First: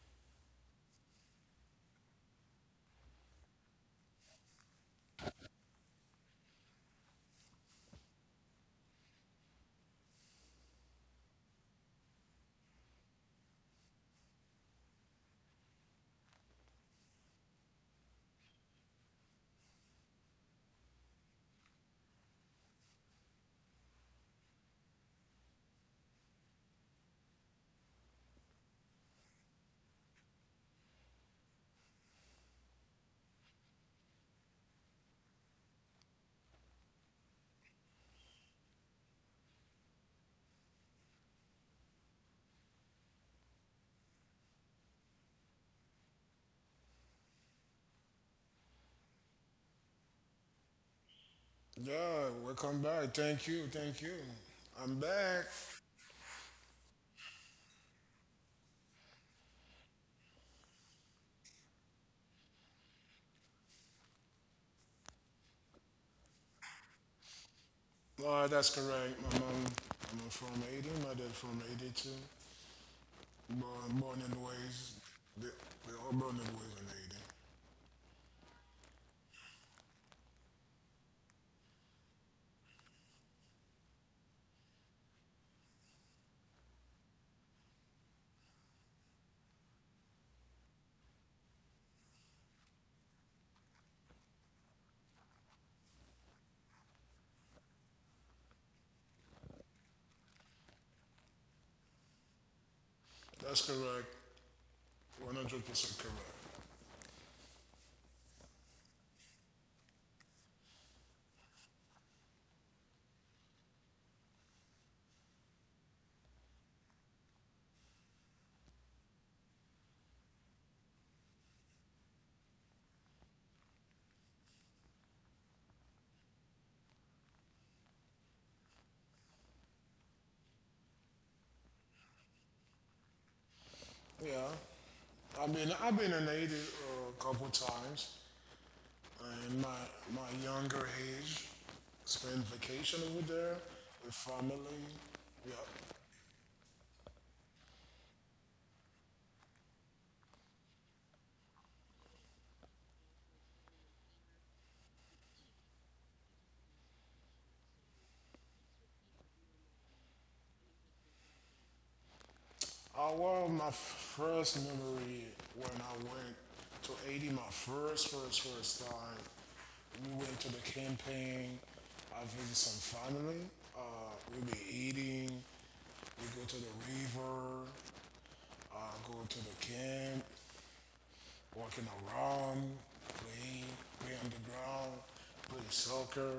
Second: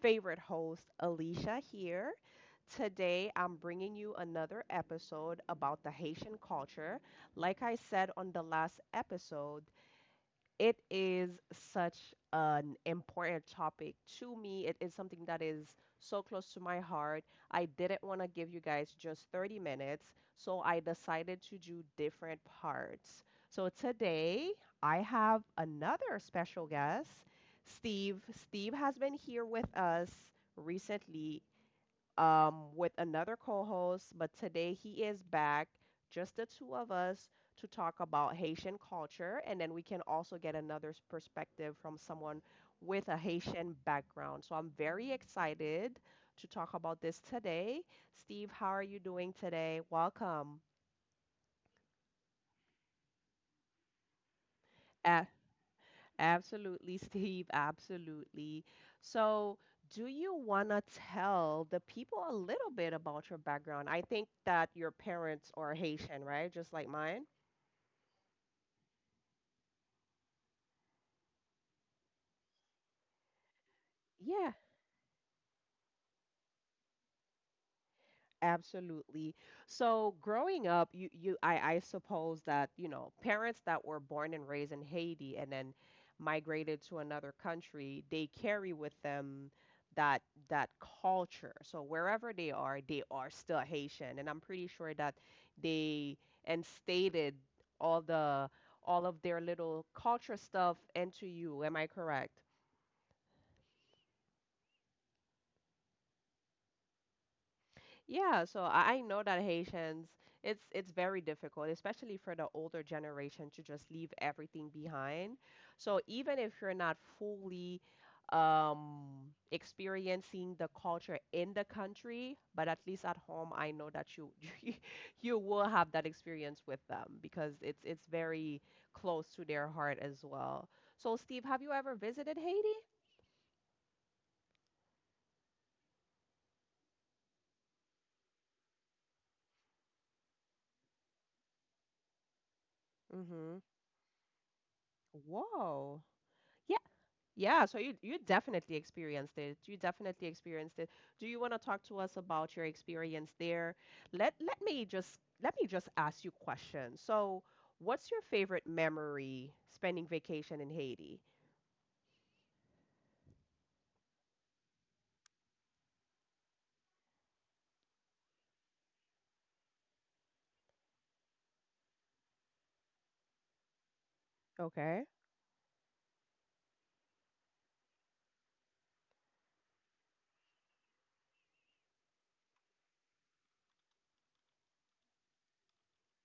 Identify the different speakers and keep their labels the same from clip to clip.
Speaker 1: favorite host, Alicia, here. Today, I'm bringing you another episode about the Haitian culture. Like I said on the last episode, it is such an important topic to me. It is something that is so close to my heart. I didn't want to give you guys just 30 minutes, so I decided to do different parts. So today I have another special guest, Steve. Steve has been here with us recently with another co host, but today he is back, just the two of us, to talk about Haitian culture. And then we can also get another perspective from someone with a Haitian background. So I'm very excited to talk about this today. Steve, how are you doing today? Welcome.
Speaker 2: Yeah, welcome back. Thank you, thank you. I'm
Speaker 1: Uh,
Speaker 2: back.
Speaker 1: Absolutely, Steve. Absolutely. So, do you want to tell the people a little bit about your background? I think that your parents are Haitian, right? Just like mine.
Speaker 2: That's correct. My mom, I'm from 80, my dad from 82. Born and
Speaker 1: Yeah.
Speaker 2: raised, they, we all born and raised in
Speaker 1: Absolutely. So growing up, you I suppose that, you know, parents that were born and raised in Haiti and then migrated to another country, they carry with them that that culture. So wherever they are still Haitian. And I'm pretty sure that they instated all the all of their little culture stuff into you. Am I correct?
Speaker 2: 80. That's correct. 100% correct.
Speaker 1: Yeah, so I know that Haitians, it's very difficult, especially for the older generation to just leave everything behind. So even if you're not fully um, experiencing the culture in the country, but at least at home, I know that you you you will have that experience with them because it's very close to their heart as well. So Steve, have you ever visited Haiti?
Speaker 2: Yeah. I've been in 80 a couple times. In my younger age, spent vacation over there
Speaker 1: Mm-hmm.
Speaker 2: with family. Yeah.
Speaker 1: Whoa. Yeah, so you definitely experienced it. You definitely experienced it. Do you want to talk to us about your experience there? Let me just ask you questions. So, what's your favorite memory spending vacation in Haiti?
Speaker 2: Well, my first memory when I went to Haiti, my first time, we went to the campaign. I visited some family. Uh, we be
Speaker 1: Okay.
Speaker 2: eating. We go to the river. Uh, Go to the camp. Walking around, play, play on the ground, play soccer,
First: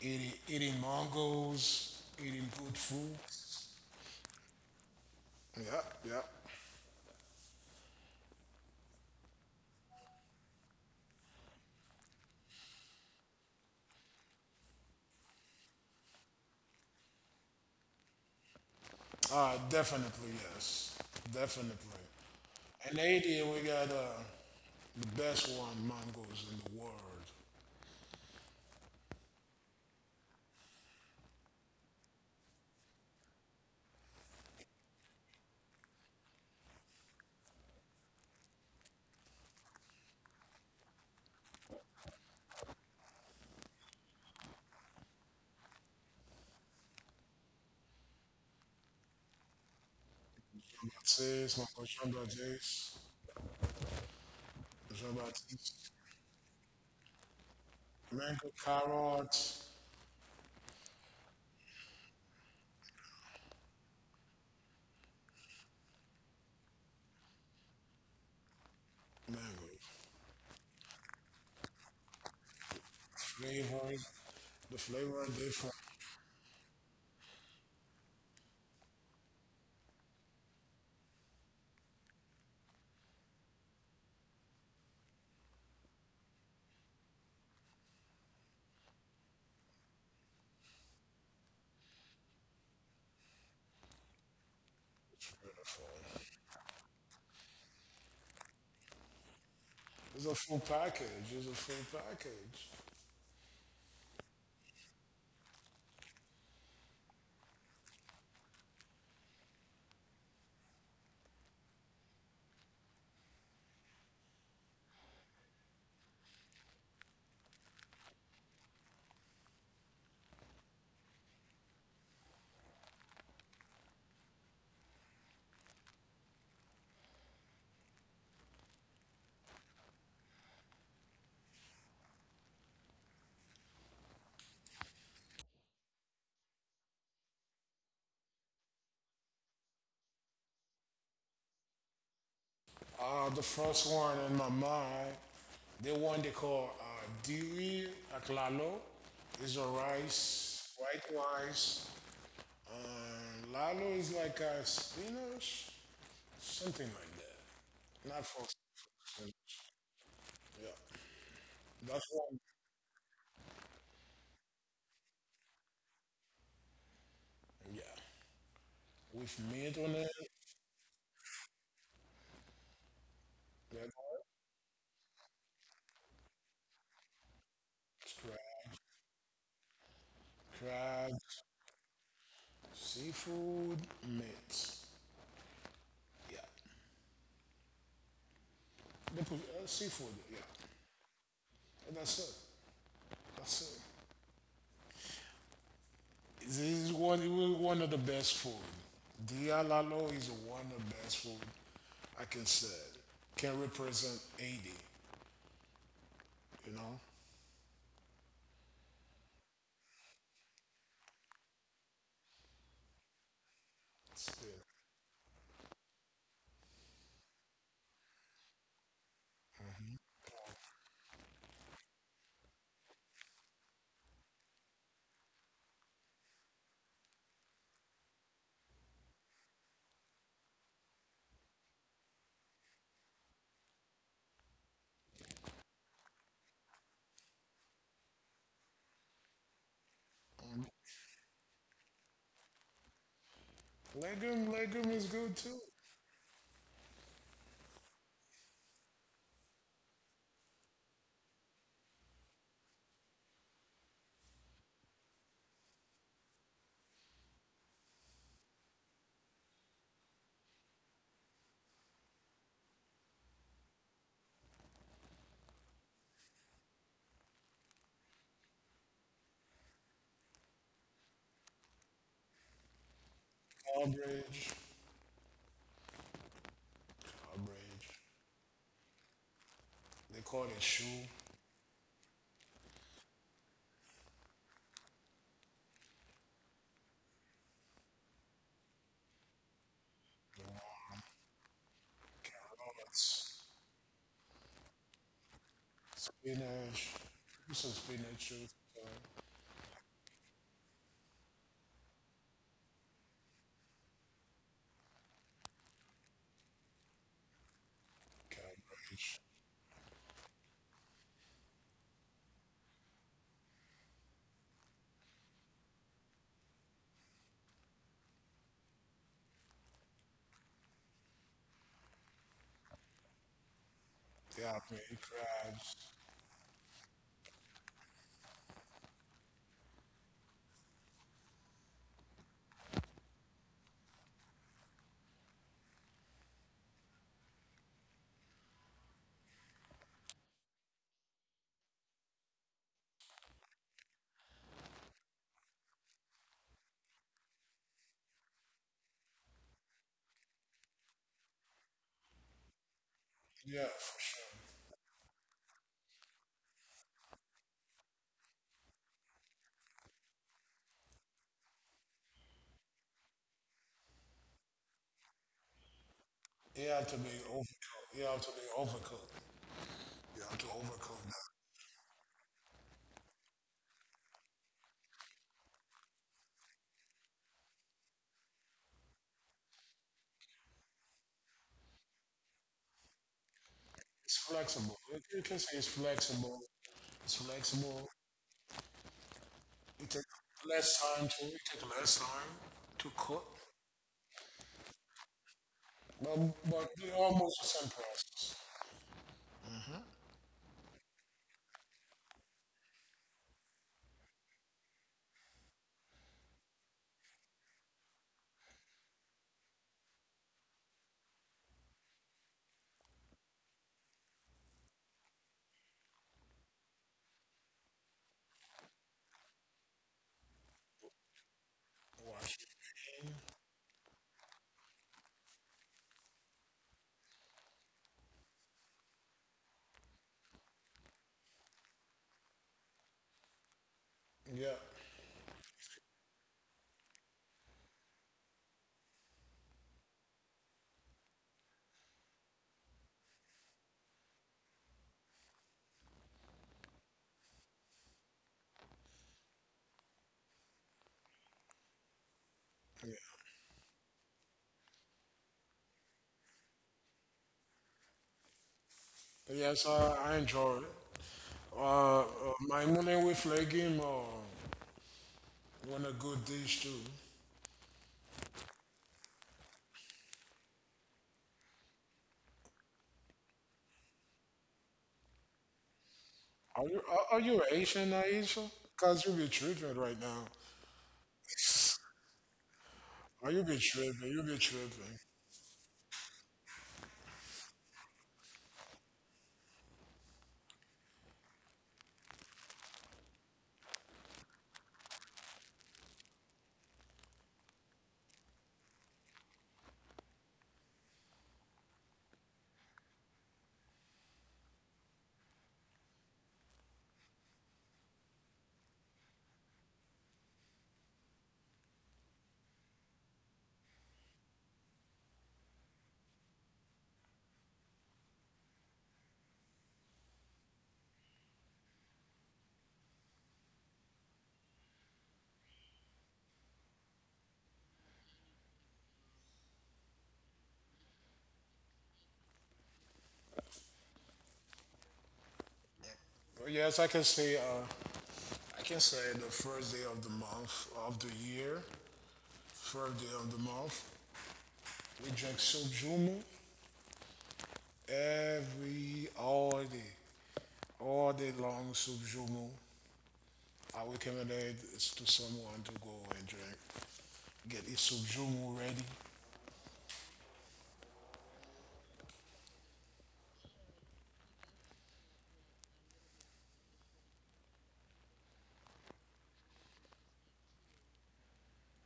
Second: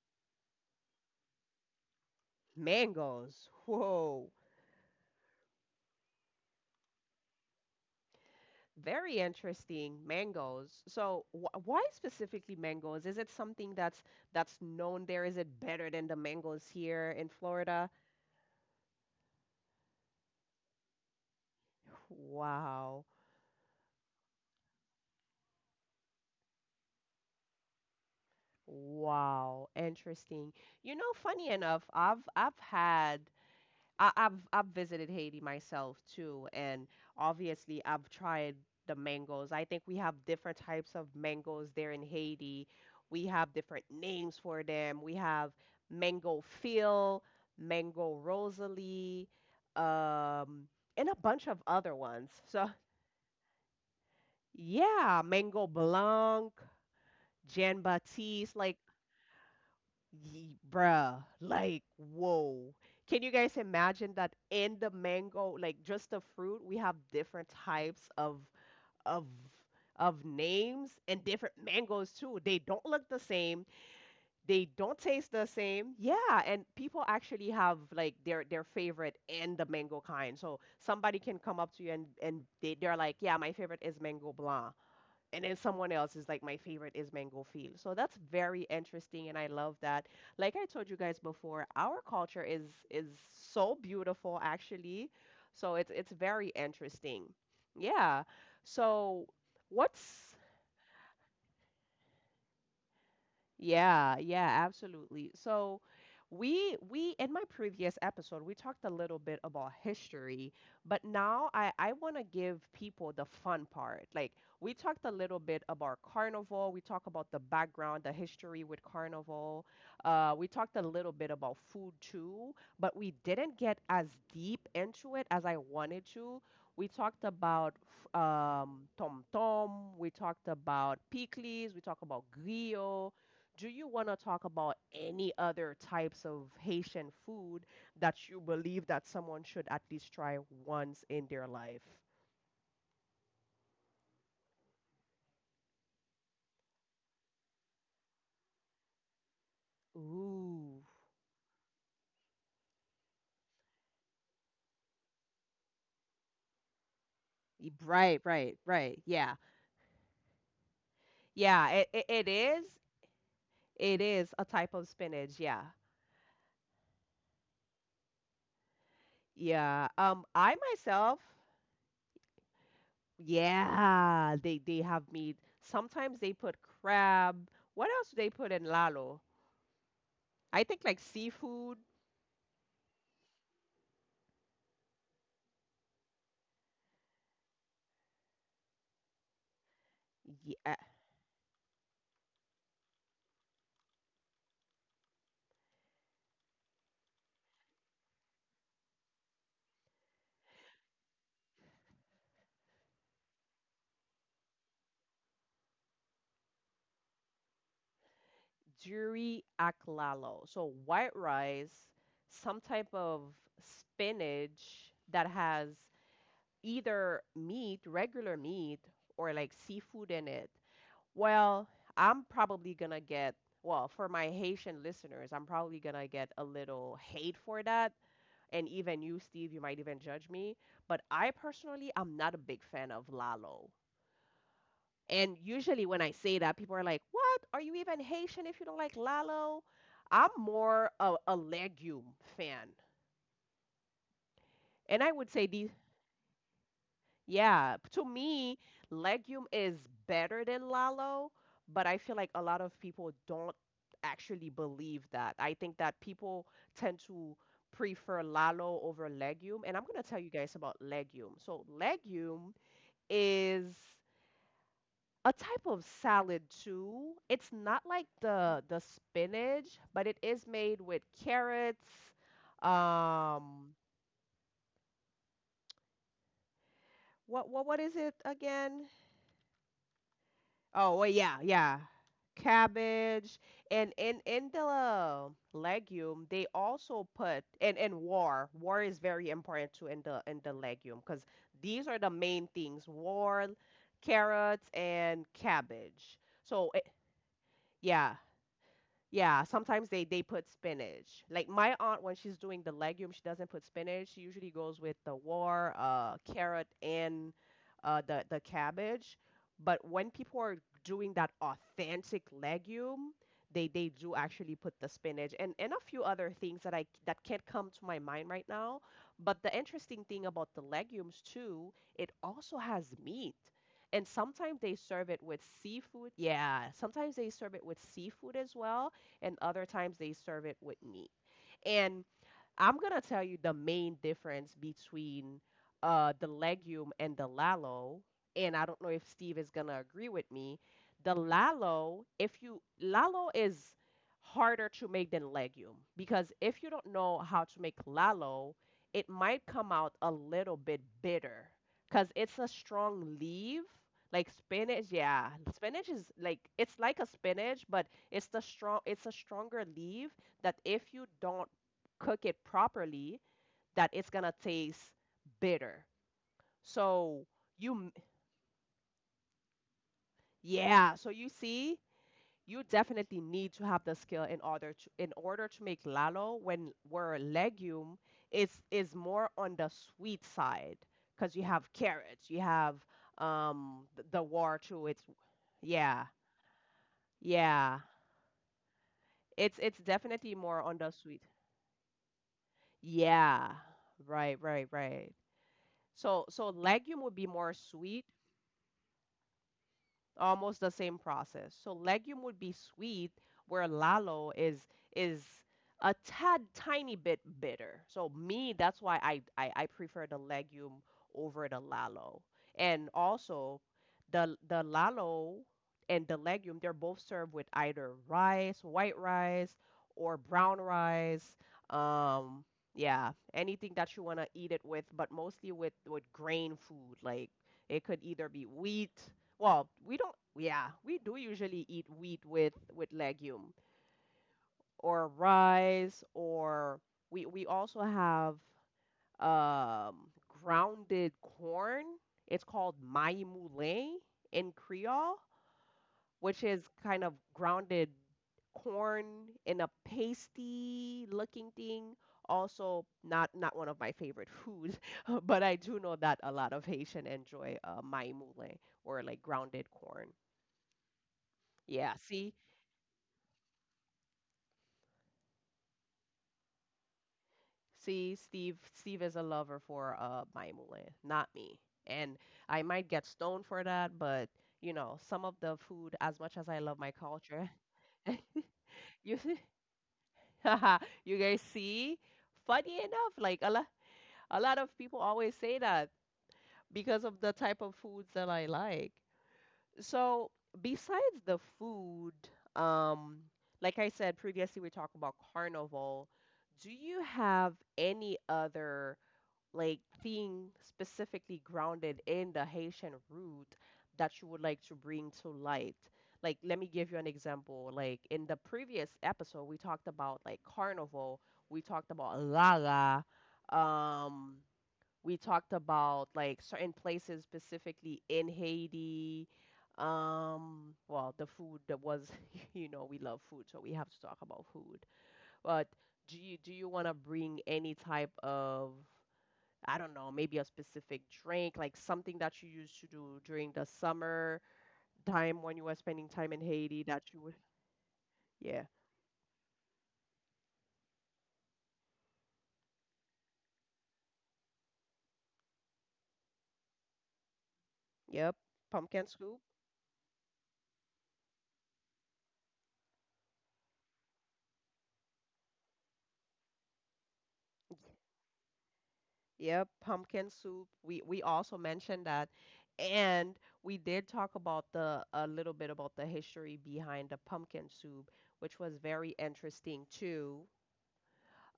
Speaker 2: eating mangoes, eating good food.
Speaker 1: Mangoes. Whoa.
Speaker 2: Yeah, yeah.
Speaker 1: Very interesting. Mangoes. So, wh why specifically mangoes? Is it something that's known there? Is it better than the mangoes here in Florida?
Speaker 2: Definitely, yes. Definitely. In
Speaker 1: Wow.
Speaker 2: Haiti, we got the best one mangoes in the world.
Speaker 1: Wow, interesting. You know, funny enough, I've had I, I've visited Haiti myself too, and obviously I've tried the mangoes. I think we have different types of mangoes there in Haiti. We have different names for them. We have mango Phil, mango Rosalie, um, and a bunch
Speaker 2: Jean-Baptiste,
Speaker 1: of
Speaker 2: Mango
Speaker 1: other ones. So
Speaker 2: Jean-Baptiste,
Speaker 1: yeah, mango
Speaker 2: Jean-Baptiste,
Speaker 1: Blanc, Jean
Speaker 2: mango
Speaker 1: Baptiste, like
Speaker 2: carrots,
Speaker 1: ye, bruh, like, whoa. Can you guys imagine that in the mango, like just the fruit, we have different types of
Speaker 2: mango
Speaker 1: of names and different mangoes too. They don't look the same.
Speaker 2: flavor.
Speaker 1: They
Speaker 2: The
Speaker 1: don't
Speaker 2: flavor are
Speaker 1: taste the
Speaker 2: different.
Speaker 1: same. Yeah, and people actually have like their favorite in the mango kind. So somebody can come up to you and they're like, "Yeah, my favorite is mango blanc." And then someone else is like my favorite is mango field. So that's very interesting and I love that. Like I told you guys before, our culture is so beautiful actually. So it's
Speaker 2: Beautiful.
Speaker 1: it's very interesting. Yeah. So
Speaker 2: It's
Speaker 1: what's
Speaker 2: a full package. It's a full package.
Speaker 1: yeah, yeah, absolutely. So we in my previous episode we talked a little bit about history, but now I want to give people the fun part. Like we talked a little bit about carnival, we talked about the background, the history with carnival. We talked a little bit about food too, but we didn't get as deep into it as I wanted to. We talked about tom tom, we talked about pickles, we talked about griot. Do you want to talk about any other types of Haitian food that you believe that someone should at least try once in their life?
Speaker 2: The first one in my mind, the one they call Diri Aklalo is a rice,
Speaker 1: Ooh.
Speaker 2: white rice. Lalo is like a spinach, something like that.
Speaker 1: Right,
Speaker 2: Not for
Speaker 1: right, right. Yeah.
Speaker 2: spinach, yeah.
Speaker 1: Yeah,
Speaker 2: That's
Speaker 1: it
Speaker 2: one.
Speaker 1: is. It is a type of spinach. Yeah.
Speaker 2: Yeah, with meat
Speaker 1: Yeah.
Speaker 2: on it.
Speaker 1: I myself,
Speaker 2: Like
Speaker 1: yeah, they have meat. Sometimes they put crab. What else do they
Speaker 2: crab,
Speaker 1: put in lalo? I think like
Speaker 2: crab,
Speaker 1: seafood.
Speaker 2: seafood, meat. Yeah, they put seafood. Yeah, and that's it. That's it. This is one of the best food. Dialalo is one of the best food I can say. Can represent 80, you know?
Speaker 1: Juri aklalo. So white rice, some type of
Speaker 2: Still.
Speaker 1: spinach that has either meat, regular meat, or like seafood in it. Well, I'm probably gonna get, well, for my Haitian listeners, I'm probably gonna get a little hate for that. And even you, Steve, you might even judge me. But I personally, I'm not a big fan of lalo. And usually when I say that, people are like, "What? Are you even Haitian if you don't like lalo?" I'm
Speaker 2: Um,
Speaker 1: more of a legume fan.
Speaker 2: legume
Speaker 1: And
Speaker 2: is
Speaker 1: I would
Speaker 2: good
Speaker 1: say
Speaker 2: too.
Speaker 1: these, yeah, to me, legume is better than lalo, but I feel like a lot of people don't actually believe that. I think that people tend to prefer lalo over legume, and I'm going to tell you guys about legume. So legume is a type of salad too. It's not like the spinach, but it is made with carrots. Um,
Speaker 2: Carbage,
Speaker 1: what is
Speaker 2: carbage.
Speaker 1: it again?
Speaker 2: They call it
Speaker 1: Oh,
Speaker 2: shoe,
Speaker 1: well, yeah, yeah. Cabbage and in the legume they also put and war. War is very important too in the
Speaker 2: the
Speaker 1: in the
Speaker 2: one,
Speaker 1: legume because these are the main things:
Speaker 2: carrots,
Speaker 1: war, carrots, and cabbage. So it,
Speaker 2: spinach. This is
Speaker 1: yeah,
Speaker 2: spinach too. So
Speaker 1: yeah, sometimes they put spinach. Like my aunt, when she's doing the legume, she doesn't put spinach. She usually goes with the war, carrot, and the cabbage.
Speaker 2: Cambridge.
Speaker 1: But when people are doing that authentic legume, they do actually put the spinach and a few other things that I that can't come to my mind right now. But the interesting thing about the legumes too, it also has meat. And
Speaker 2: They
Speaker 1: sometimes
Speaker 2: have to
Speaker 1: they
Speaker 2: be
Speaker 1: serve it with
Speaker 2: crabs.
Speaker 1: seafood. Yeah, sometimes they serve it with seafood as well and other times they serve it with meat. And I'm gonna tell you the main difference between the legume and the lalo, and I don't know if Steve is gonna agree with me. The lalo, if you lalo is harder to make than legume because if you don't know how to make lalo, it might come out a little bit bitter because it's a strong leaf.
Speaker 2: Yeah, for sure.
Speaker 1: Like spinach, yeah. Spinach is like it's like a spinach, but it's a stronger leaf that if you don't cook it properly that it's gonna taste bitter.
Speaker 2: It had to be
Speaker 1: So you,
Speaker 2: overcooked. It had to be overcooked. You have to
Speaker 1: yeah.
Speaker 2: overcome
Speaker 1: So
Speaker 2: that.
Speaker 1: you see, you definitely need to have the skill in order to make lalo when where legume is more on the sweet side because you have carrots, you have
Speaker 2: It's
Speaker 1: the war
Speaker 2: flexible.
Speaker 1: too. It's
Speaker 2: Say it's
Speaker 1: yeah,
Speaker 2: flexible. It's
Speaker 1: yeah.
Speaker 2: flexible.
Speaker 1: It's
Speaker 2: It takes
Speaker 1: definitely more on the sweet.
Speaker 2: it takes less time to cook.
Speaker 1: Yeah, right, right, right. So so
Speaker 2: But but they
Speaker 1: legume would be
Speaker 2: almost the
Speaker 1: more
Speaker 2: same
Speaker 1: sweet
Speaker 2: process.
Speaker 1: almost the same process. So legume would be sweet, where lalo is a tad tiny bit bitter. So me, that's why I prefer the legume over the lalo. And also the lalo and the legume, they're both served with either rice, white rice, or brown rice.
Speaker 2: Wash
Speaker 1: Um, yeah,
Speaker 2: it.
Speaker 1: anything that you want to eat it with, but mostly with grain food. Like it could either be wheat well, we don't, yeah, we do usually eat wheat with legume
Speaker 2: Yeah.
Speaker 1: or rice or we also have um grounded corn. It's called maï moulé in Creole, which is kind of grounded corn in a pasty looking thing. Also,
Speaker 2: Yeah.
Speaker 1: not one of my favorite foods, but I do know that a lot of Haitian enjoy maï moulé or like
Speaker 2: Yes,
Speaker 1: grounded
Speaker 2: I,
Speaker 1: corn.
Speaker 2: I enjoy it.
Speaker 1: Yeah,
Speaker 2: My morning with legume or want a good dish too.
Speaker 1: see, Steve is a lover for Maimule, not me. And I might get stoned for that, but you know, some of the food, as much as I
Speaker 2: Are
Speaker 1: love
Speaker 2: you
Speaker 1: my culture,
Speaker 2: Asian, Aisha? Cause you
Speaker 1: you
Speaker 2: be tripping right now.
Speaker 1: you guys see, funny enough,
Speaker 2: Are
Speaker 1: like
Speaker 2: you be tripping? You be
Speaker 1: a lot of people
Speaker 2: tripping.
Speaker 1: always say that because of the type of foods that I like. So besides the food, um, like I said previously, we talked about carnival. Do you have any other like thing specifically grounded in the Haitian root that you would like to bring to light? Like, let me give you an example. Like in the previous episode, we talked about like carnival, we talked about Lala, um, we talked about like certain places specifically in Haiti. Well, the food that was, you know, we love food, so we have to talk about food. But do you want to bring any type of I don't know, maybe a specific drink, like something that you used to do during the summer time when you were spending time in
Speaker 2: Yes,
Speaker 1: Haiti
Speaker 2: I can
Speaker 1: that you would,
Speaker 2: say uh, I
Speaker 1: yeah,
Speaker 2: can say the first day of the month of the year, first day of the month, we drink sojumu
Speaker 1: yep,
Speaker 2: every
Speaker 1: pumpkin soup.
Speaker 2: all day long sojumu. I recommend it to someone to go and drink, get his sojumu ready.
Speaker 1: Yep, pumpkin soup. We also mentioned that, and we did talk about the a little bit about the history behind the pumpkin soup, which was very interesting too.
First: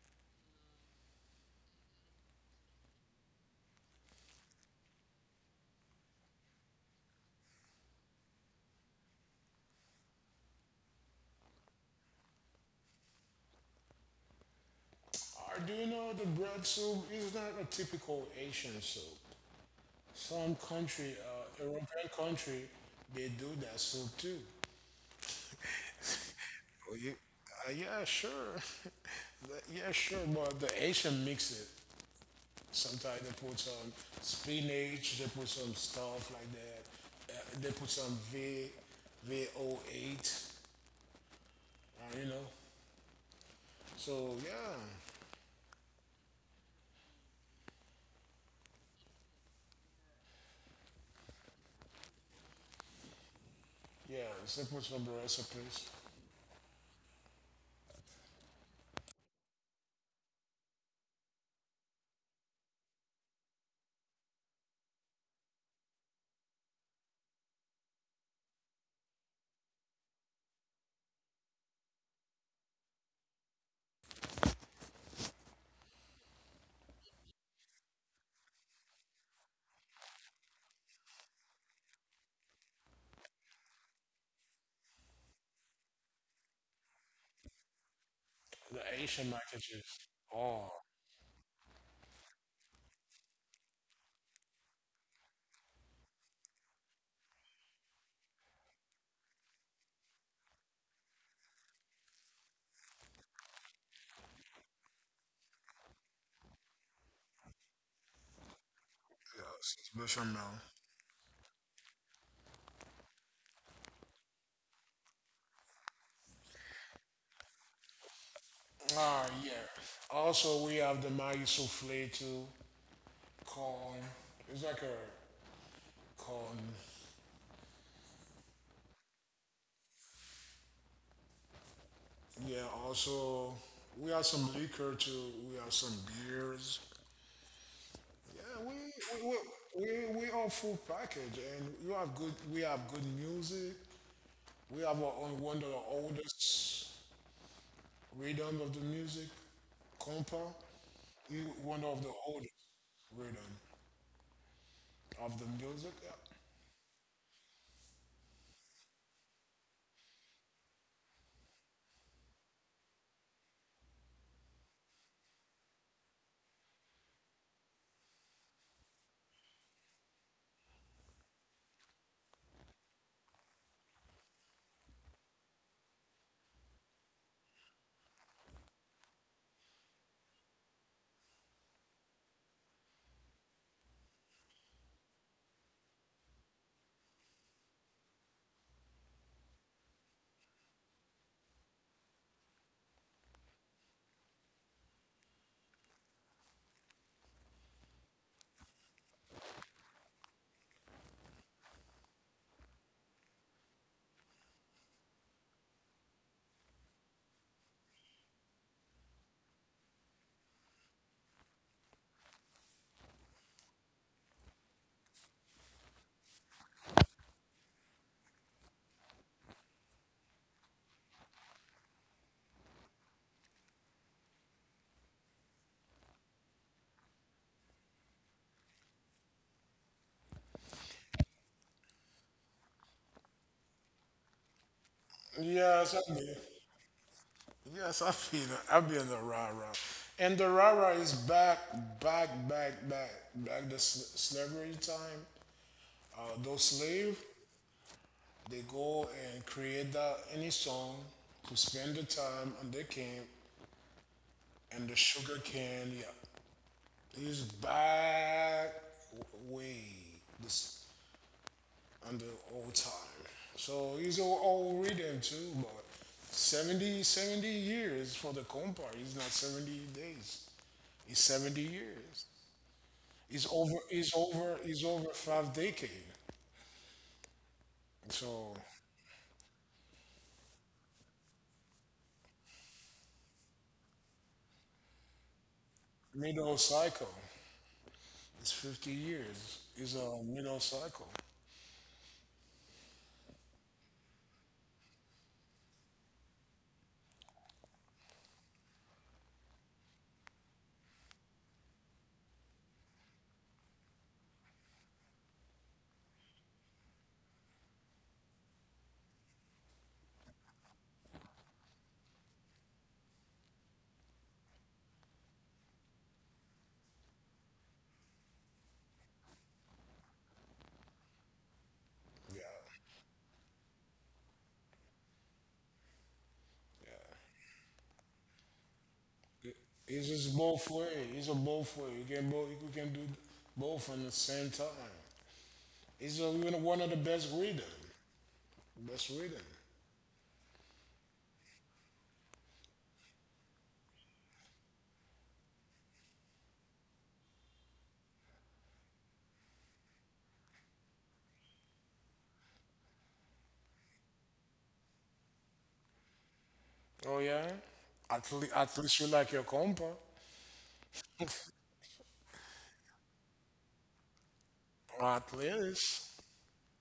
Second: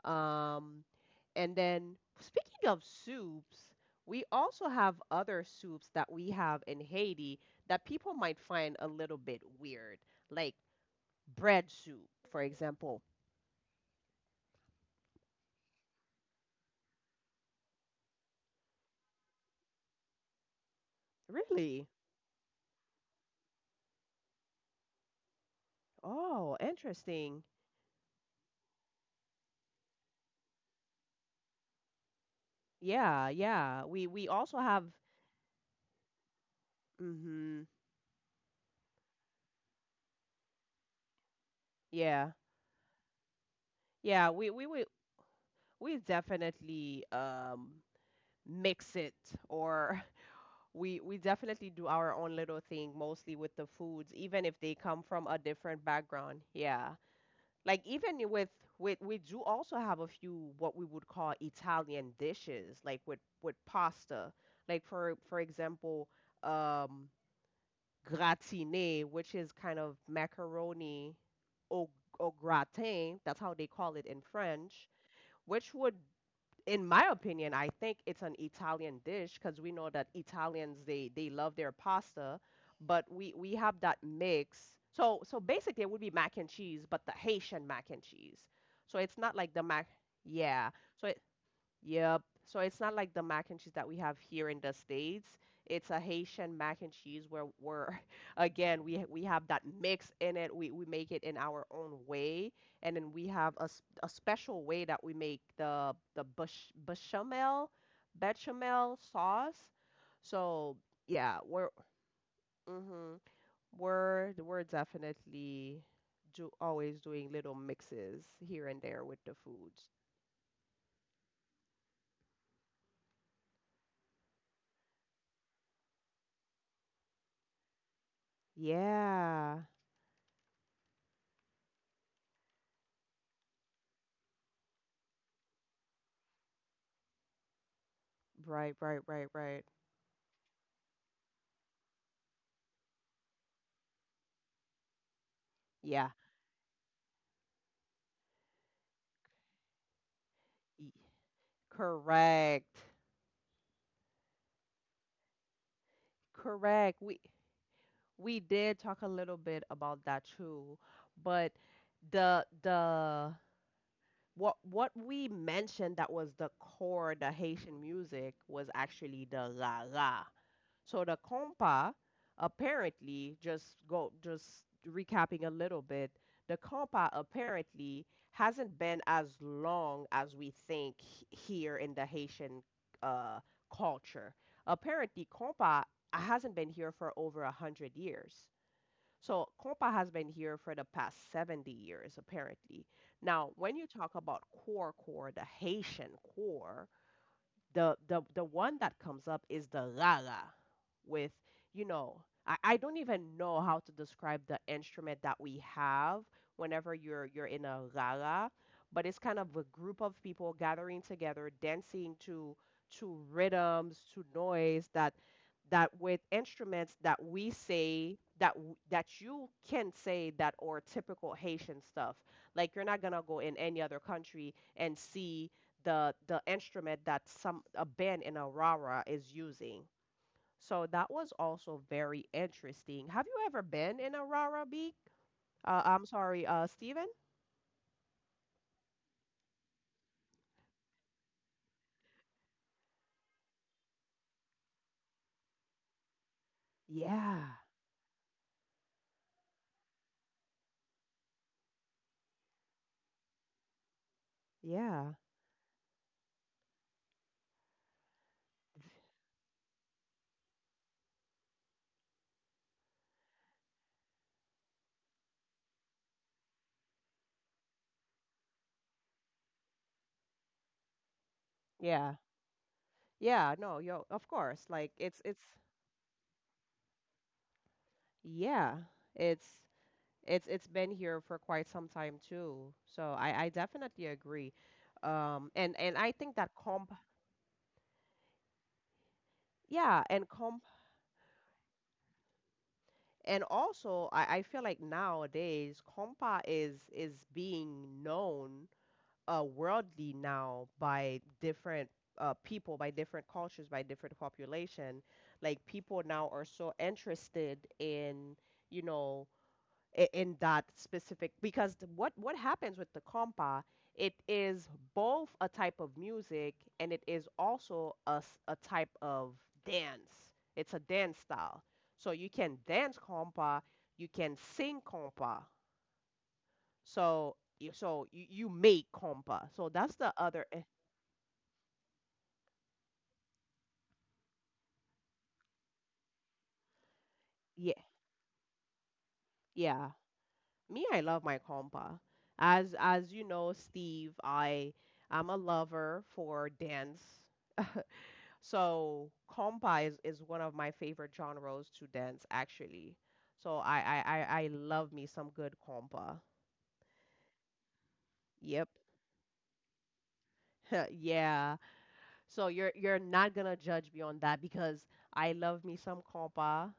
Speaker 1: Um, and then speaking of soups, we also have other soups that we have in Haiti that people might find a little bit weird, like bread soup, for example.
Speaker 2: Or do you know the bread soup is not a typical Asian soup? Some country,
Speaker 1: Really?
Speaker 2: European country, they do that soup too.
Speaker 1: Oh,
Speaker 2: Oh, yeah,
Speaker 1: interesting.
Speaker 2: yeah, sure. Yeah, sure, but the Asian mix it.
Speaker 1: Yeah,
Speaker 2: Sometimes they put
Speaker 1: yeah. We
Speaker 2: some
Speaker 1: we also have
Speaker 2: spinach, they put some stuff like that.
Speaker 1: mhm.
Speaker 2: They put some V, VO8,
Speaker 1: Yeah.
Speaker 2: uh, you know.
Speaker 1: Yeah, we
Speaker 2: So
Speaker 1: we we
Speaker 2: yeah,
Speaker 1: we definitely mix it or we definitely do our own little thing mostly with the foods even if
Speaker 2: yeah,
Speaker 1: they come
Speaker 2: simple
Speaker 1: from a
Speaker 2: some
Speaker 1: different
Speaker 2: recipes.
Speaker 1: background. Yeah, like even with we do also have a few what we would call Italian dishes, like with pasta, like for example, um gratine, which is kind of macaroni au, au gratin, that's how they call it in French, which would, in my opinion, I think it's an Italian dish because we know that Italians, they love their pasta, but we have that mix. So basically it would be mac and cheese, but the Haitian mac and cheese. So it's not like
Speaker 2: The
Speaker 1: the mac.
Speaker 2: Asian mac and
Speaker 1: Yeah.
Speaker 2: cheese.
Speaker 1: So
Speaker 2: Oh,
Speaker 1: yep, so it's not like the mac and cheese that we have here in the States. It's a Haitian mac and cheese where we're again, we have that mix in it. We make it in our own way, and then we have a special way that we make the bechamel bechamel sauce.
Speaker 2: yeah,
Speaker 1: So
Speaker 2: special
Speaker 1: yeah,
Speaker 2: now.
Speaker 1: we're mm-hmm, we're definitely always doing little mixes here and there with the foods.
Speaker 2: Ah, yeah. Also, we have the Maggi souffle too. Corn. It's like a corn.
Speaker 1: Yeah.
Speaker 2: Yeah. Also, we have some liquor too. We have some beers.
Speaker 1: Right, right, right, right.
Speaker 2: Yeah, we on full package, and you have good. We have good music. We
Speaker 1: Yeah.
Speaker 2: have our own, one of the oldest rhythm of the music,
Speaker 1: y-
Speaker 2: compa. You
Speaker 1: Correct.
Speaker 2: one of the oldest rhythm of the
Speaker 1: Correct.
Speaker 2: music. Yeah.
Speaker 1: We did talk a little bit about that too, but the what we mentioned that was the core, the Haitian music was actually the la la. So the compa apparently just recapping a little bit, the compa apparently hasn't been as long as we think here in the Haitian uh, culture. Apparently, compa hasn't been here for over 100 years. So compa has been here for the past 70 years, apparently. Now, when you talk about core, the Haitian core, the one that comes up is the rara with, you know, I don't even know how to describe the instrument that we have whenever you're in a rara, but it's kind of a group of people gathering together dancing to rhythms, to noise, that with instruments that we say that that you can say that are typical Haitian stuff. Like you're not gonna go in any other country and see the instrument that some a band in Aurora is using. So that was also very interesting. Have you ever been in Aurora Beak? I'm sorry, Steven?
Speaker 2: Yes, I mean, yes, I feel it. I be in the rah rah, and the rah rah is back, back, back, back, back the slavery time.
Speaker 1: Yeah,
Speaker 2: Those slave. They go and create that any song to spend the time on their camp
Speaker 1: yeah,
Speaker 2: and the sugar cane. Yeah, this back way this on the old time. So it's an old rhythm too, but seventy years for the compa. It's not 70 days. It's
Speaker 1: yeah,
Speaker 2: 70 years.
Speaker 1: yeah. No,
Speaker 2: It's
Speaker 1: yo, of
Speaker 2: over.
Speaker 1: course.
Speaker 2: It's
Speaker 1: Like
Speaker 2: over.
Speaker 1: it's
Speaker 2: It's
Speaker 1: it's
Speaker 2: over 5 decade.
Speaker 1: yeah,
Speaker 2: So
Speaker 1: it's it's been here for quite some time too. So I definitely agree. And I think that
Speaker 2: middle
Speaker 1: comp
Speaker 2: cycle. It's 50 years. It's
Speaker 1: yeah,
Speaker 2: a
Speaker 1: and
Speaker 2: middle
Speaker 1: comp
Speaker 2: cycle.
Speaker 1: and also, I feel like nowadays, compa is being known worldly now by different people, by different cultures, by different population. Like people now are so interested in, you know, in that specific, because what happens with the compa, it is both a type of music, and it is also a type of dance. It's a dance style, so you
Speaker 2: Yeah,
Speaker 1: can dance compa, you can sing compa.
Speaker 2: yeah.
Speaker 1: So you, you make compa. So that's
Speaker 2: It's
Speaker 1: the
Speaker 2: just
Speaker 1: other
Speaker 2: both way. It's a both way. You can both. You can do both at the same time. Even one of the best reading.
Speaker 1: yeah,
Speaker 2: Best reading.
Speaker 1: yeah, me, I love my compa. As you know, Steve, I'm a lover for dance. So compa is one of my favorite genres to dance actually. So I love me some good compa.
Speaker 2: Oh yeah.
Speaker 1: Yep.
Speaker 2: At least you like your compa.
Speaker 1: Yeah. So you're not gonna judge me on that because
Speaker 2: At
Speaker 1: I love me some
Speaker 2: least
Speaker 1: compa,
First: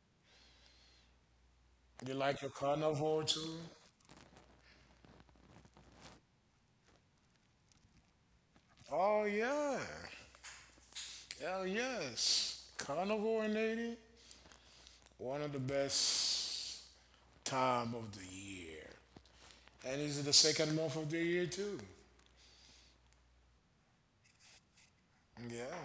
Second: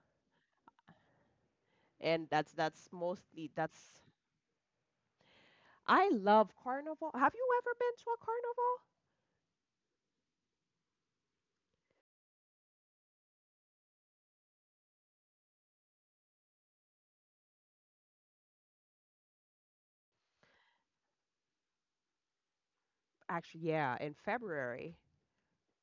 Speaker 2: you
Speaker 1: and
Speaker 2: like your carnival too.
Speaker 1: that's I love carnival. Have you ever been to a carnival?
Speaker 2: Oh yeah. Hell yes. Carnival in Haiti. One of the best time of the year. And it's the second month of the year too?
Speaker 1: Actually, yeah, in February.
Speaker 2: Yeah.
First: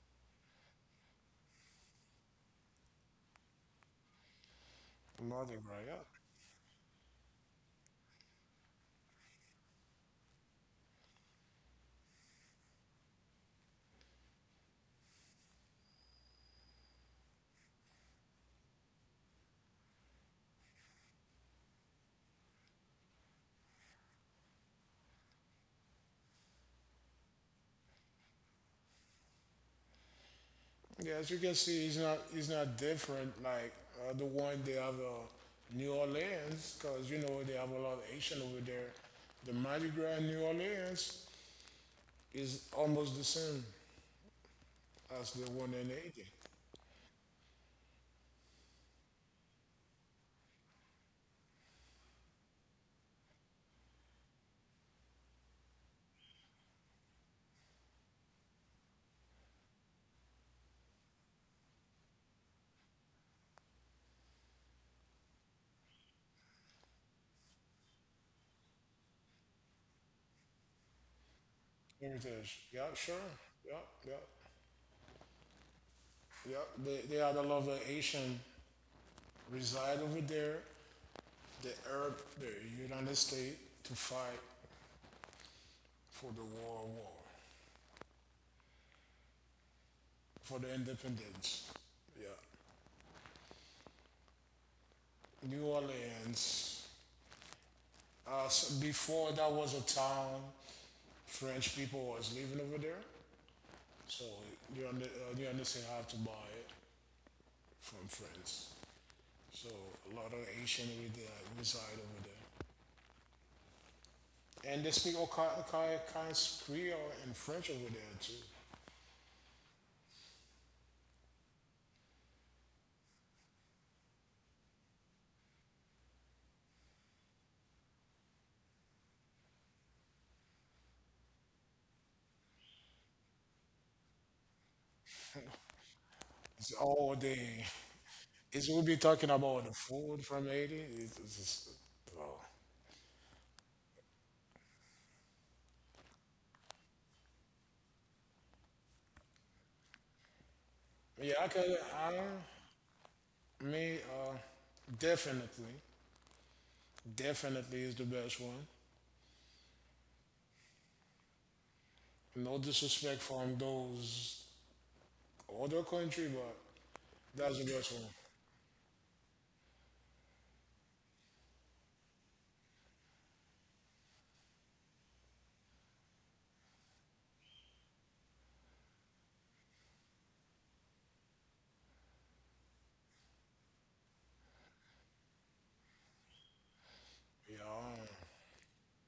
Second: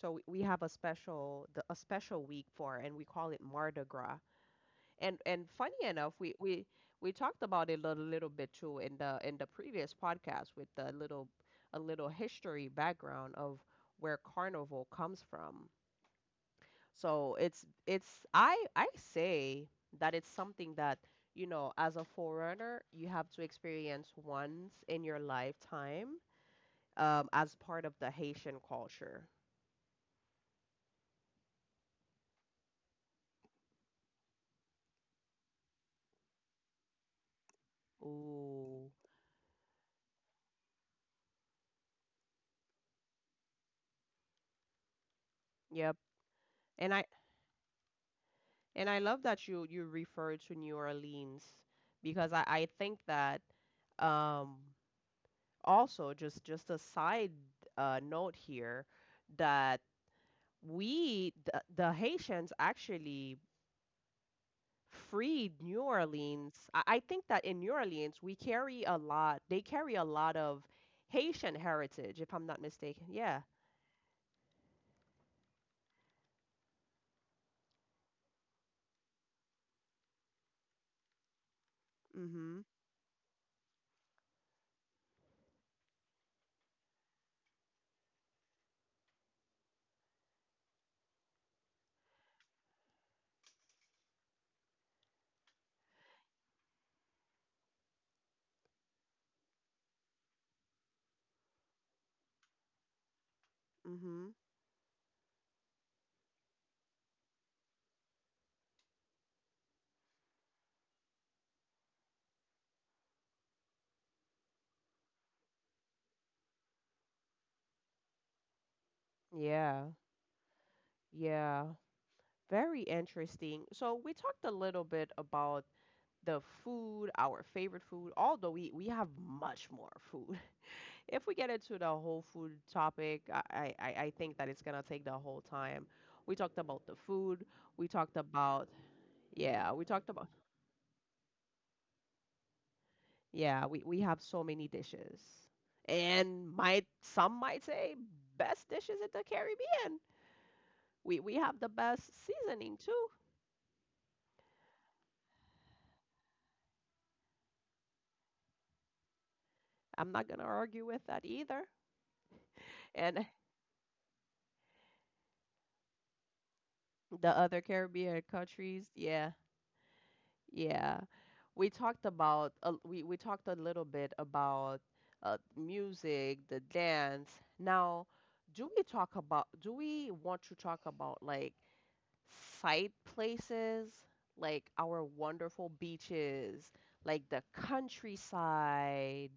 Speaker 1: So we have a special week for, and we call it Mardi Gras. And
Speaker 2: Mardi Gras,
Speaker 1: funny
Speaker 2: yeah.
Speaker 1: enough, we talked about it a little bit too in the previous podcast with the little a little history background of where carnival comes from. So it's I say that it's something that, you know, as a forerunner, you have to experience once in your lifetime, as part of the Haitian culture.
Speaker 2: Yeah, as you can see, he's not different like the one they have New Orleans, because you know they have a lot of Asian over
Speaker 1: Ooh,
Speaker 2: there. The Mardi Gras in New Orleans is almost the same as the one in
Speaker 1: yep.
Speaker 2: Haiti.
Speaker 1: And I And I love that you refer to New Orleans because I think that um, also just a side note here that the Haitians actually freed New Orleans. I think that in New Orleans we carry a lot. They carry a lot of Haitian heritage, if I'm not
Speaker 2: Heritage. Yeah,
Speaker 1: mistaken.
Speaker 2: sure.
Speaker 1: Yeah.
Speaker 2: Yeah, yeah, yeah. They had a lot of Asian reside over there. They help the
Speaker 1: Mm-hmm.
Speaker 2: United States to fight for the war for the independence. Yeah, New Orleans. So before that was a town French people was living over there, so
Speaker 1: Mm-hmm.
Speaker 2: you understand I have to buy it from France. So a lot of Asian reside over there, and they speak all kinds of Creole and French over there too.
Speaker 1: Yeah. Yeah. Very interesting. So we talked a little bit about the food, our favorite food, although we have much more food. If we get into the whole food topic, I think that it's going to take the whole time. We talked about
Speaker 2: It's
Speaker 1: the
Speaker 2: all
Speaker 1: food.
Speaker 2: day.
Speaker 1: We talked about,
Speaker 2: It's We'll be talking
Speaker 1: yeah,
Speaker 2: about
Speaker 1: we
Speaker 2: the
Speaker 1: talked about,
Speaker 2: food from Haiti. It's just, oh.
Speaker 1: yeah, we have so many dishes. And might say best dishes in the Caribbean. We
Speaker 2: Yeah,
Speaker 1: have the
Speaker 2: I could.
Speaker 1: best
Speaker 2: I
Speaker 1: seasoning too.
Speaker 2: me Definitely, definitely is the best one.
Speaker 1: I'm not going to argue with that either.
Speaker 2: No
Speaker 1: And
Speaker 2: disrespect from those other country, but
Speaker 1: the other
Speaker 2: that's the best
Speaker 1: Caribbean
Speaker 2: one.
Speaker 1: countries, yeah, yeah, we talked about we talked a little bit about music, the dance. Now, do we want to talk about like sight places, like our wonderful beaches, like the
Speaker 2: Yeah.
Speaker 1: countryside,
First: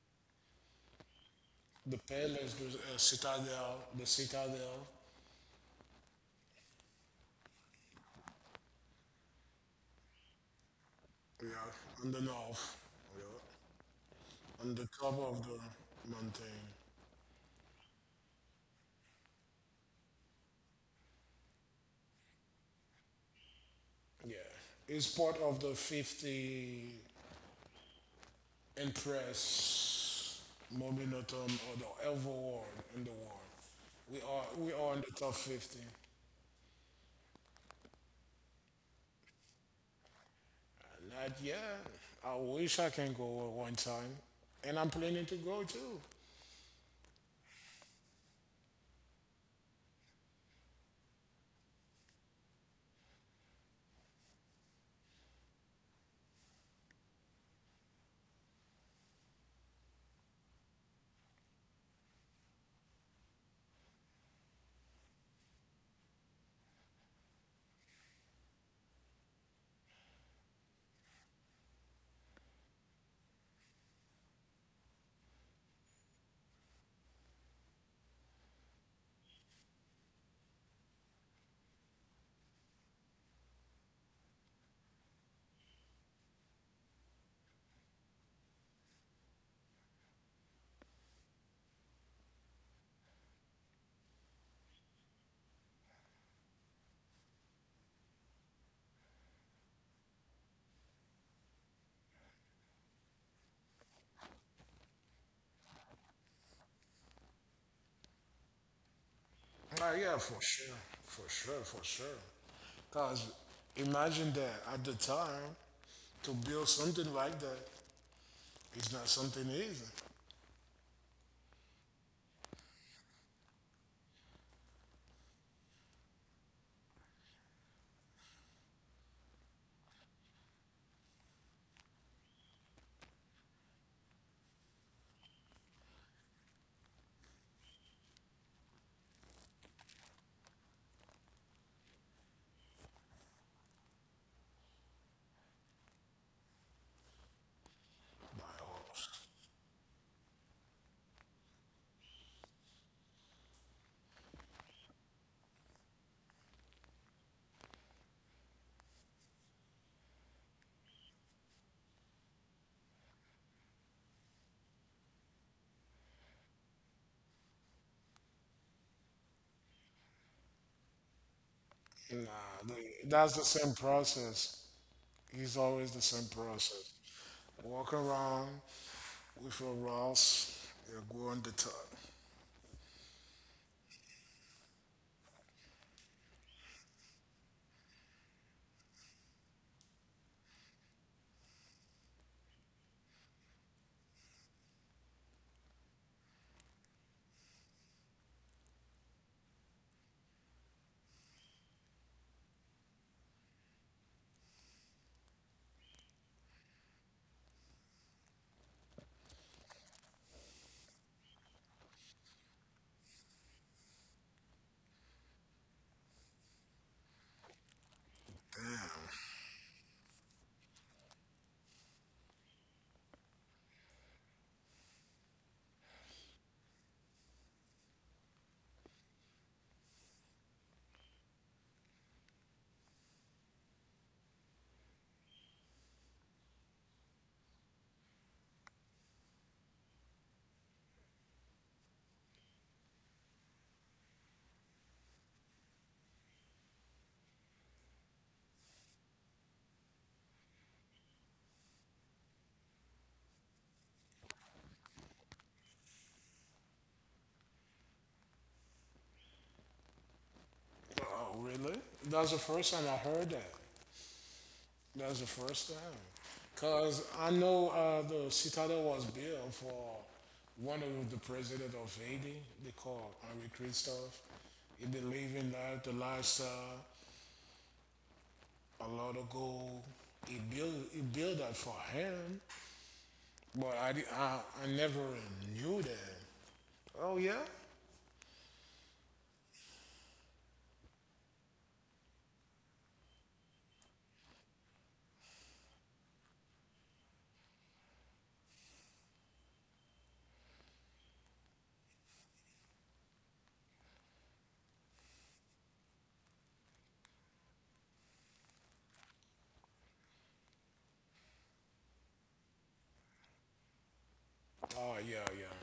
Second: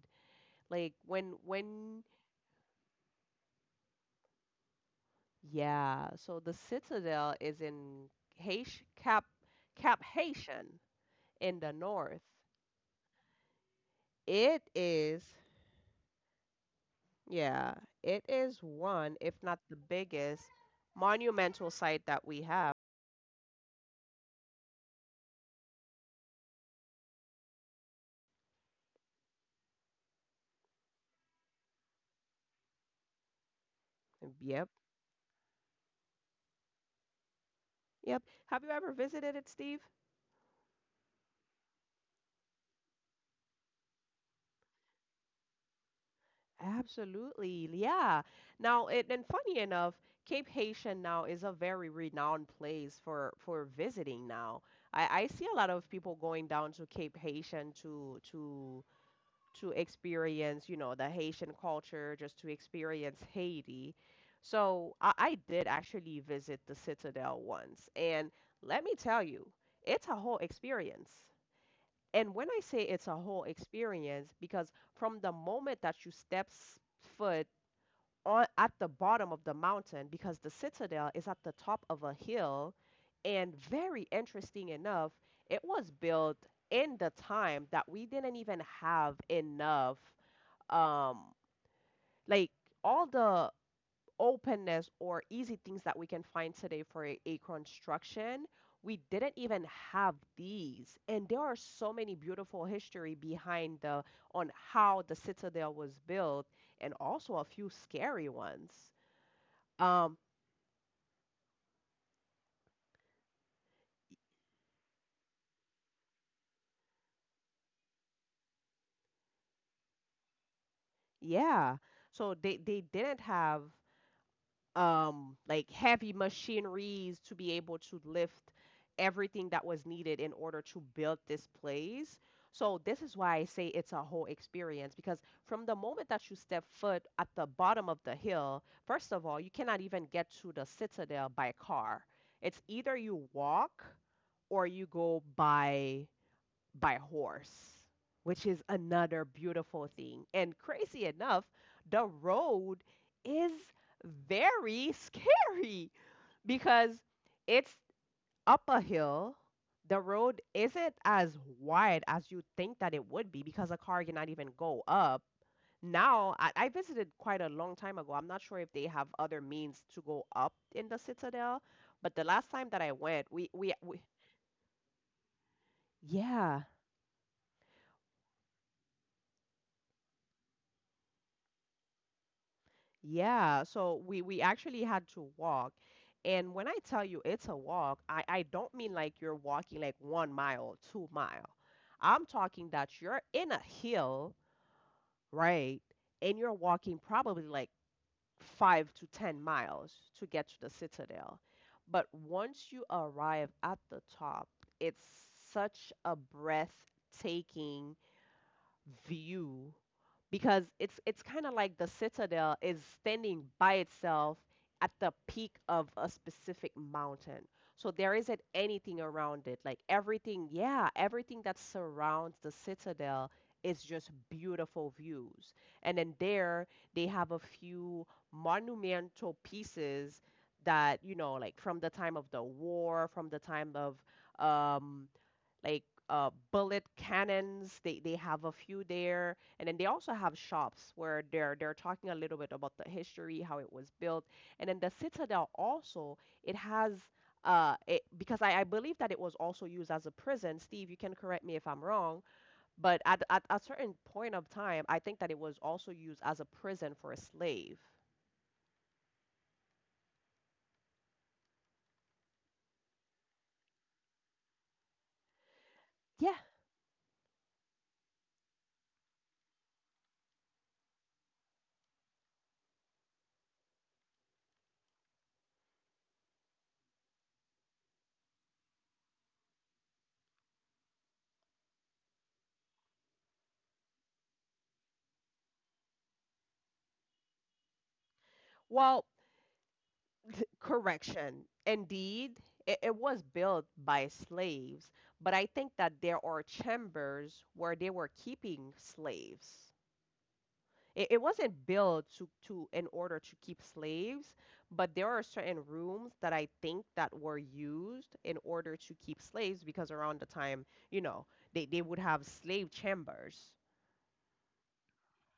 Speaker 1: like when
Speaker 2: The
Speaker 1: when
Speaker 2: Palace, the Citadel, the Citadel.
Speaker 1: yeah, so the Citadel is in Haiti, Cap Haitian
Speaker 2: Yeah.
Speaker 1: in the
Speaker 2: On the
Speaker 1: north.
Speaker 2: north. Yeah.
Speaker 1: It
Speaker 2: On the top
Speaker 1: is
Speaker 2: of the mountain.
Speaker 1: Yeah, it is one, if not the biggest, monumental site that we have.
Speaker 2: Yeah. It's part of the 50 empress momentum or the ever world in the world. We are
Speaker 1: Yep,
Speaker 2: we are in the top 50.
Speaker 1: yep. Have you ever visited it, Steve?
Speaker 2: Not yet. I wish I can go one time. And I'm planning to go too.
Speaker 1: Absolutely, yeah. Now, and funny enough, Cape Haitian now is a very renowned place for visiting now. I see a lot of people going down to Cape Haitian to to experience, you know, the Haitian culture, just to experience Haiti. So I did actually visit the Citadel once, and let me tell you, it's a whole experience. And when I say it's a whole experience, because from the moment that you steps foot on at the bottom of the mountain, because the Citadel is at the top of a hill, and very interesting enough, it was built in the time that we didn't even have enough um, like all the openness or easy things that we can find today for a construction, we didn't even have these. And there are so many beautiful history behind the on how the citadel was built, and also a few scary ones. Um,
Speaker 2: Oh, yeah, for sure. For sure, for sure. Because imagine that at the time, to build something like that is not something easy.
Speaker 1: yeah. So they didn't have like heavy machineries to be able to lift everything that was needed in order to build this place. So this is why I say it's a whole experience because from the moment that you step foot at the bottom of the hill, first of all, you cannot even get to the citadel by car. It's either you walk or you go by horse, which is
Speaker 2: My
Speaker 1: another
Speaker 2: horse.
Speaker 1: beautiful thing. And crazy enough, the road is very scary because it's up a hill. The road isn't as wide as you think that it would be because a car cannot even go up. Now, I visited quite a long time ago. I'm not sure if they have other means to go up in the Citadel, but the last time that I
Speaker 2: Nah,
Speaker 1: went,
Speaker 2: that's
Speaker 1: we
Speaker 2: the same process. It's always
Speaker 1: yeah,
Speaker 2: the same process. Walk around with your Ross, you go on the top.
Speaker 1: yeah, so we actually had to walk. And when I tell you it's a walk, I don't mean like you're walking like 1 mile, 2 mile. I'm talking that you're in a hill, right? And you're walking probably like 5 to 10 miles to get to the citadel. But once you arrive at the top, it's such a breathtaking view because it's kind of like the citadel is standing by itself at the peak of a specific mountain. So there isn't anything around it. Like everything, yeah, everything that surrounds the citadel is just beautiful views. And then there they have a few monumental pieces that, you know, like from the time of the war, from the time of um like bullet cannons. They have a few there, and then they also have shops where they're talking a little bit about the history, how it was built, and then the citadel also it has because I believe that it was also used as a prison. Steve, you can correct me if I'm wrong, but at a certain point of time, I think that it was also used as a prison for a slave.
Speaker 2: Oh, really? That's the first time I heard that. That's the
Speaker 1: Yeah.
Speaker 2: first time. Because I know the Citadel was built for one of the president of Haiti. They call Henri Christophe. He believed in that, the lifestyle, a lot of gold. He built that for him, but I never knew that. Oh yeah.
Speaker 1: Well, correction. Indeed, it was built by slaves, but I think that there are chambers where they were keeping slaves. It wasn't built to in order to keep slaves, but there are certain rooms that I think that were used in order to keep slaves because around the time, you know, they would have slave chambers.
Speaker 2: Oh, yeah, yeah,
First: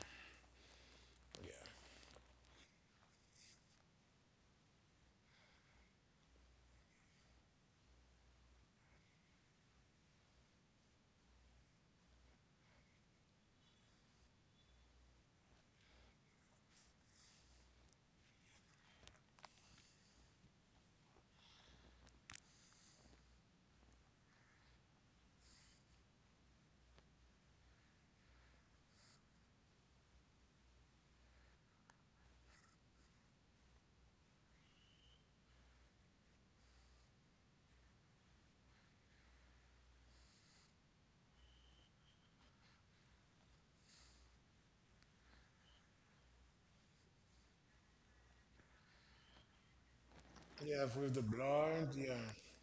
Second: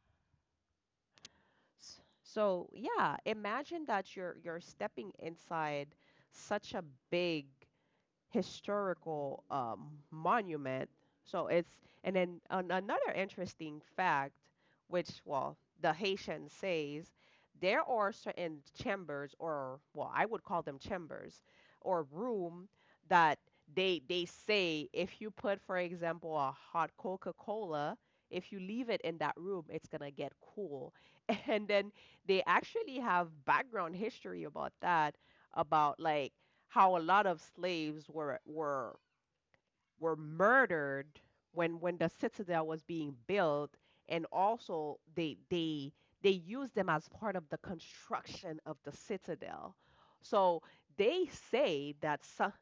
Speaker 2: yeah.
Speaker 1: So yeah, imagine that you're stepping inside such a big historical monument. So and then another interesting fact, which, well, the Haitian says there are certain chambers, or, well, I would call them chambers, or room that they say if you put, for example, a hot Coca-Cola, if you leave it in that room, it's gonna get cool. And then they actually have background history about that, about like how a lot of slaves were murdered when the citadel was being built, and also they they used them as part of the construction of the citadel. So
Speaker 2: Yeah, with the
Speaker 1: they
Speaker 2: blonde,
Speaker 1: say
Speaker 2: yeah.
Speaker 1: that some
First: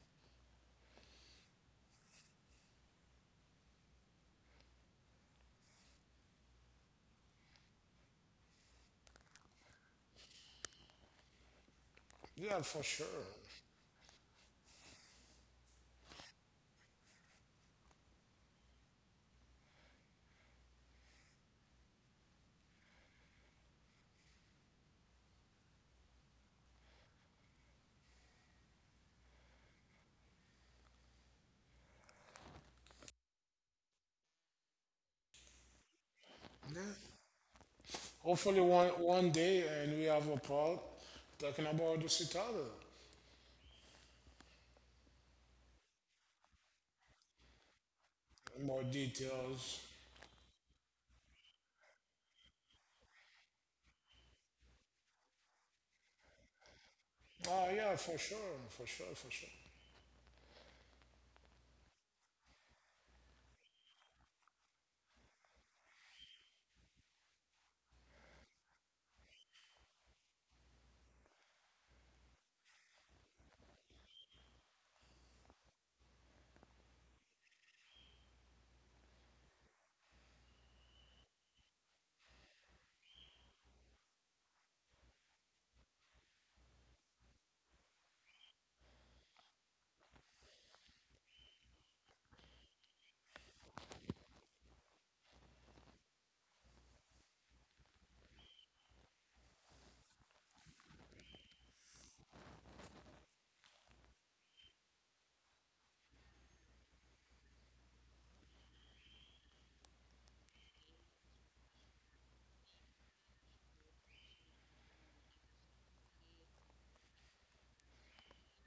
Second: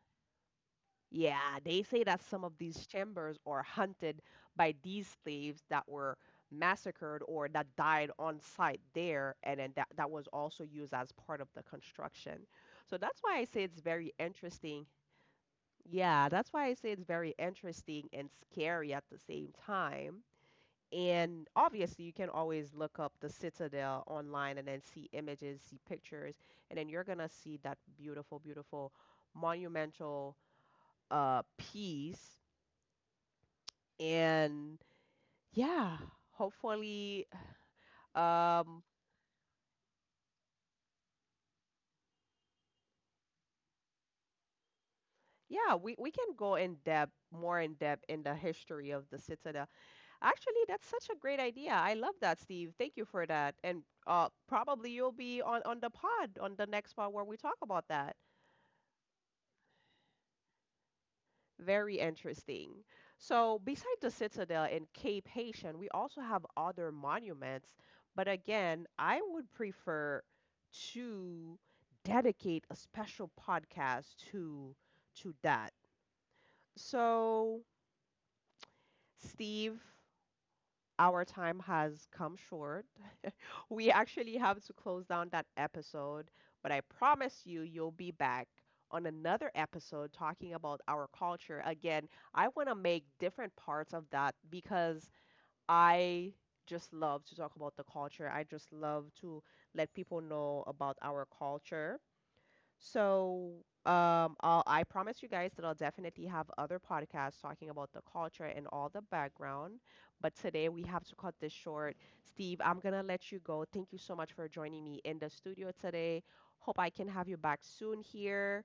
Speaker 1: yeah, they say that some of these chambers are hunted by these slaves that were massacred or that died on site there, and then that was also used as part of the construction,
Speaker 2: Yeah, for
Speaker 1: so
Speaker 2: sure.
Speaker 1: that's why I say it's very interesting yeah, that's why I say it's very interesting and scary at the same time. And obviously, you can always look up the Citadel online and then see images, see pictures, and then you're gonna see that beautiful, beautiful monumental piece. And yeah,
Speaker 2: Yeah.
Speaker 1: hopefully,
Speaker 2: Hopefully,
Speaker 1: um
Speaker 2: one day, and we have a part talking about the citadel.
Speaker 1: yeah, we can go in depth, more in depth in the
Speaker 2: More
Speaker 1: history of the Citadel.
Speaker 2: details.
Speaker 1: Actually, that's such a great idea. I love that, Steve. Thank you for that. And probably you'll be on the pod, on the next pod where we talk
Speaker 2: Oh,
Speaker 1: about
Speaker 2: yeah,
Speaker 1: that.
Speaker 2: for sure, for sure, for sure.
Speaker 1: Very interesting. So, beside the Citadel and Cape Haitian, we also have other monuments. But again, I would prefer to dedicate a special podcast to that. So, Steve, our time has come short. We actually have to close down that episode, but I promise you, you'll be back on another episode talking about our culture. Again, I want to make different parts of that because I just love to talk about the culture. I just love to let people know about our culture. So, I promise you guys that I'll definitely have other podcasts talking about the culture and all the background. But today we have to cut this short. Steve, I'm gonna let you go. Thank you so much for joining me in the studio today. Hope I can have you back soon here.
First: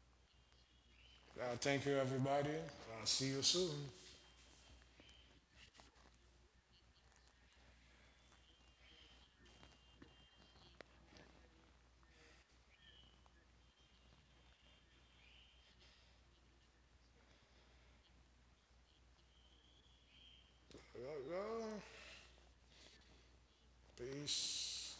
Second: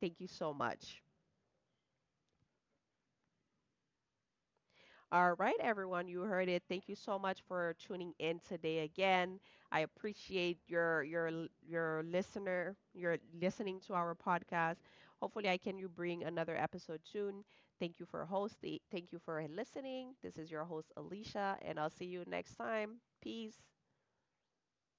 Speaker 1: Thank you so much.
Speaker 2: Thank you, everybody. I'll see you soon.
Speaker 1: All right, everyone, you heard it. Thank you so much for tuning in today again. I appreciate your l- your listener, your listening to our podcast. Hopefully, I can you bring another episode soon. Thank you for hosting. Thank you for listening. This is your host
Speaker 2: Yeah,
Speaker 1: Alicia,
Speaker 2: yeah.
Speaker 1: and I'll see you next time. Peace.
Speaker 2: Peace.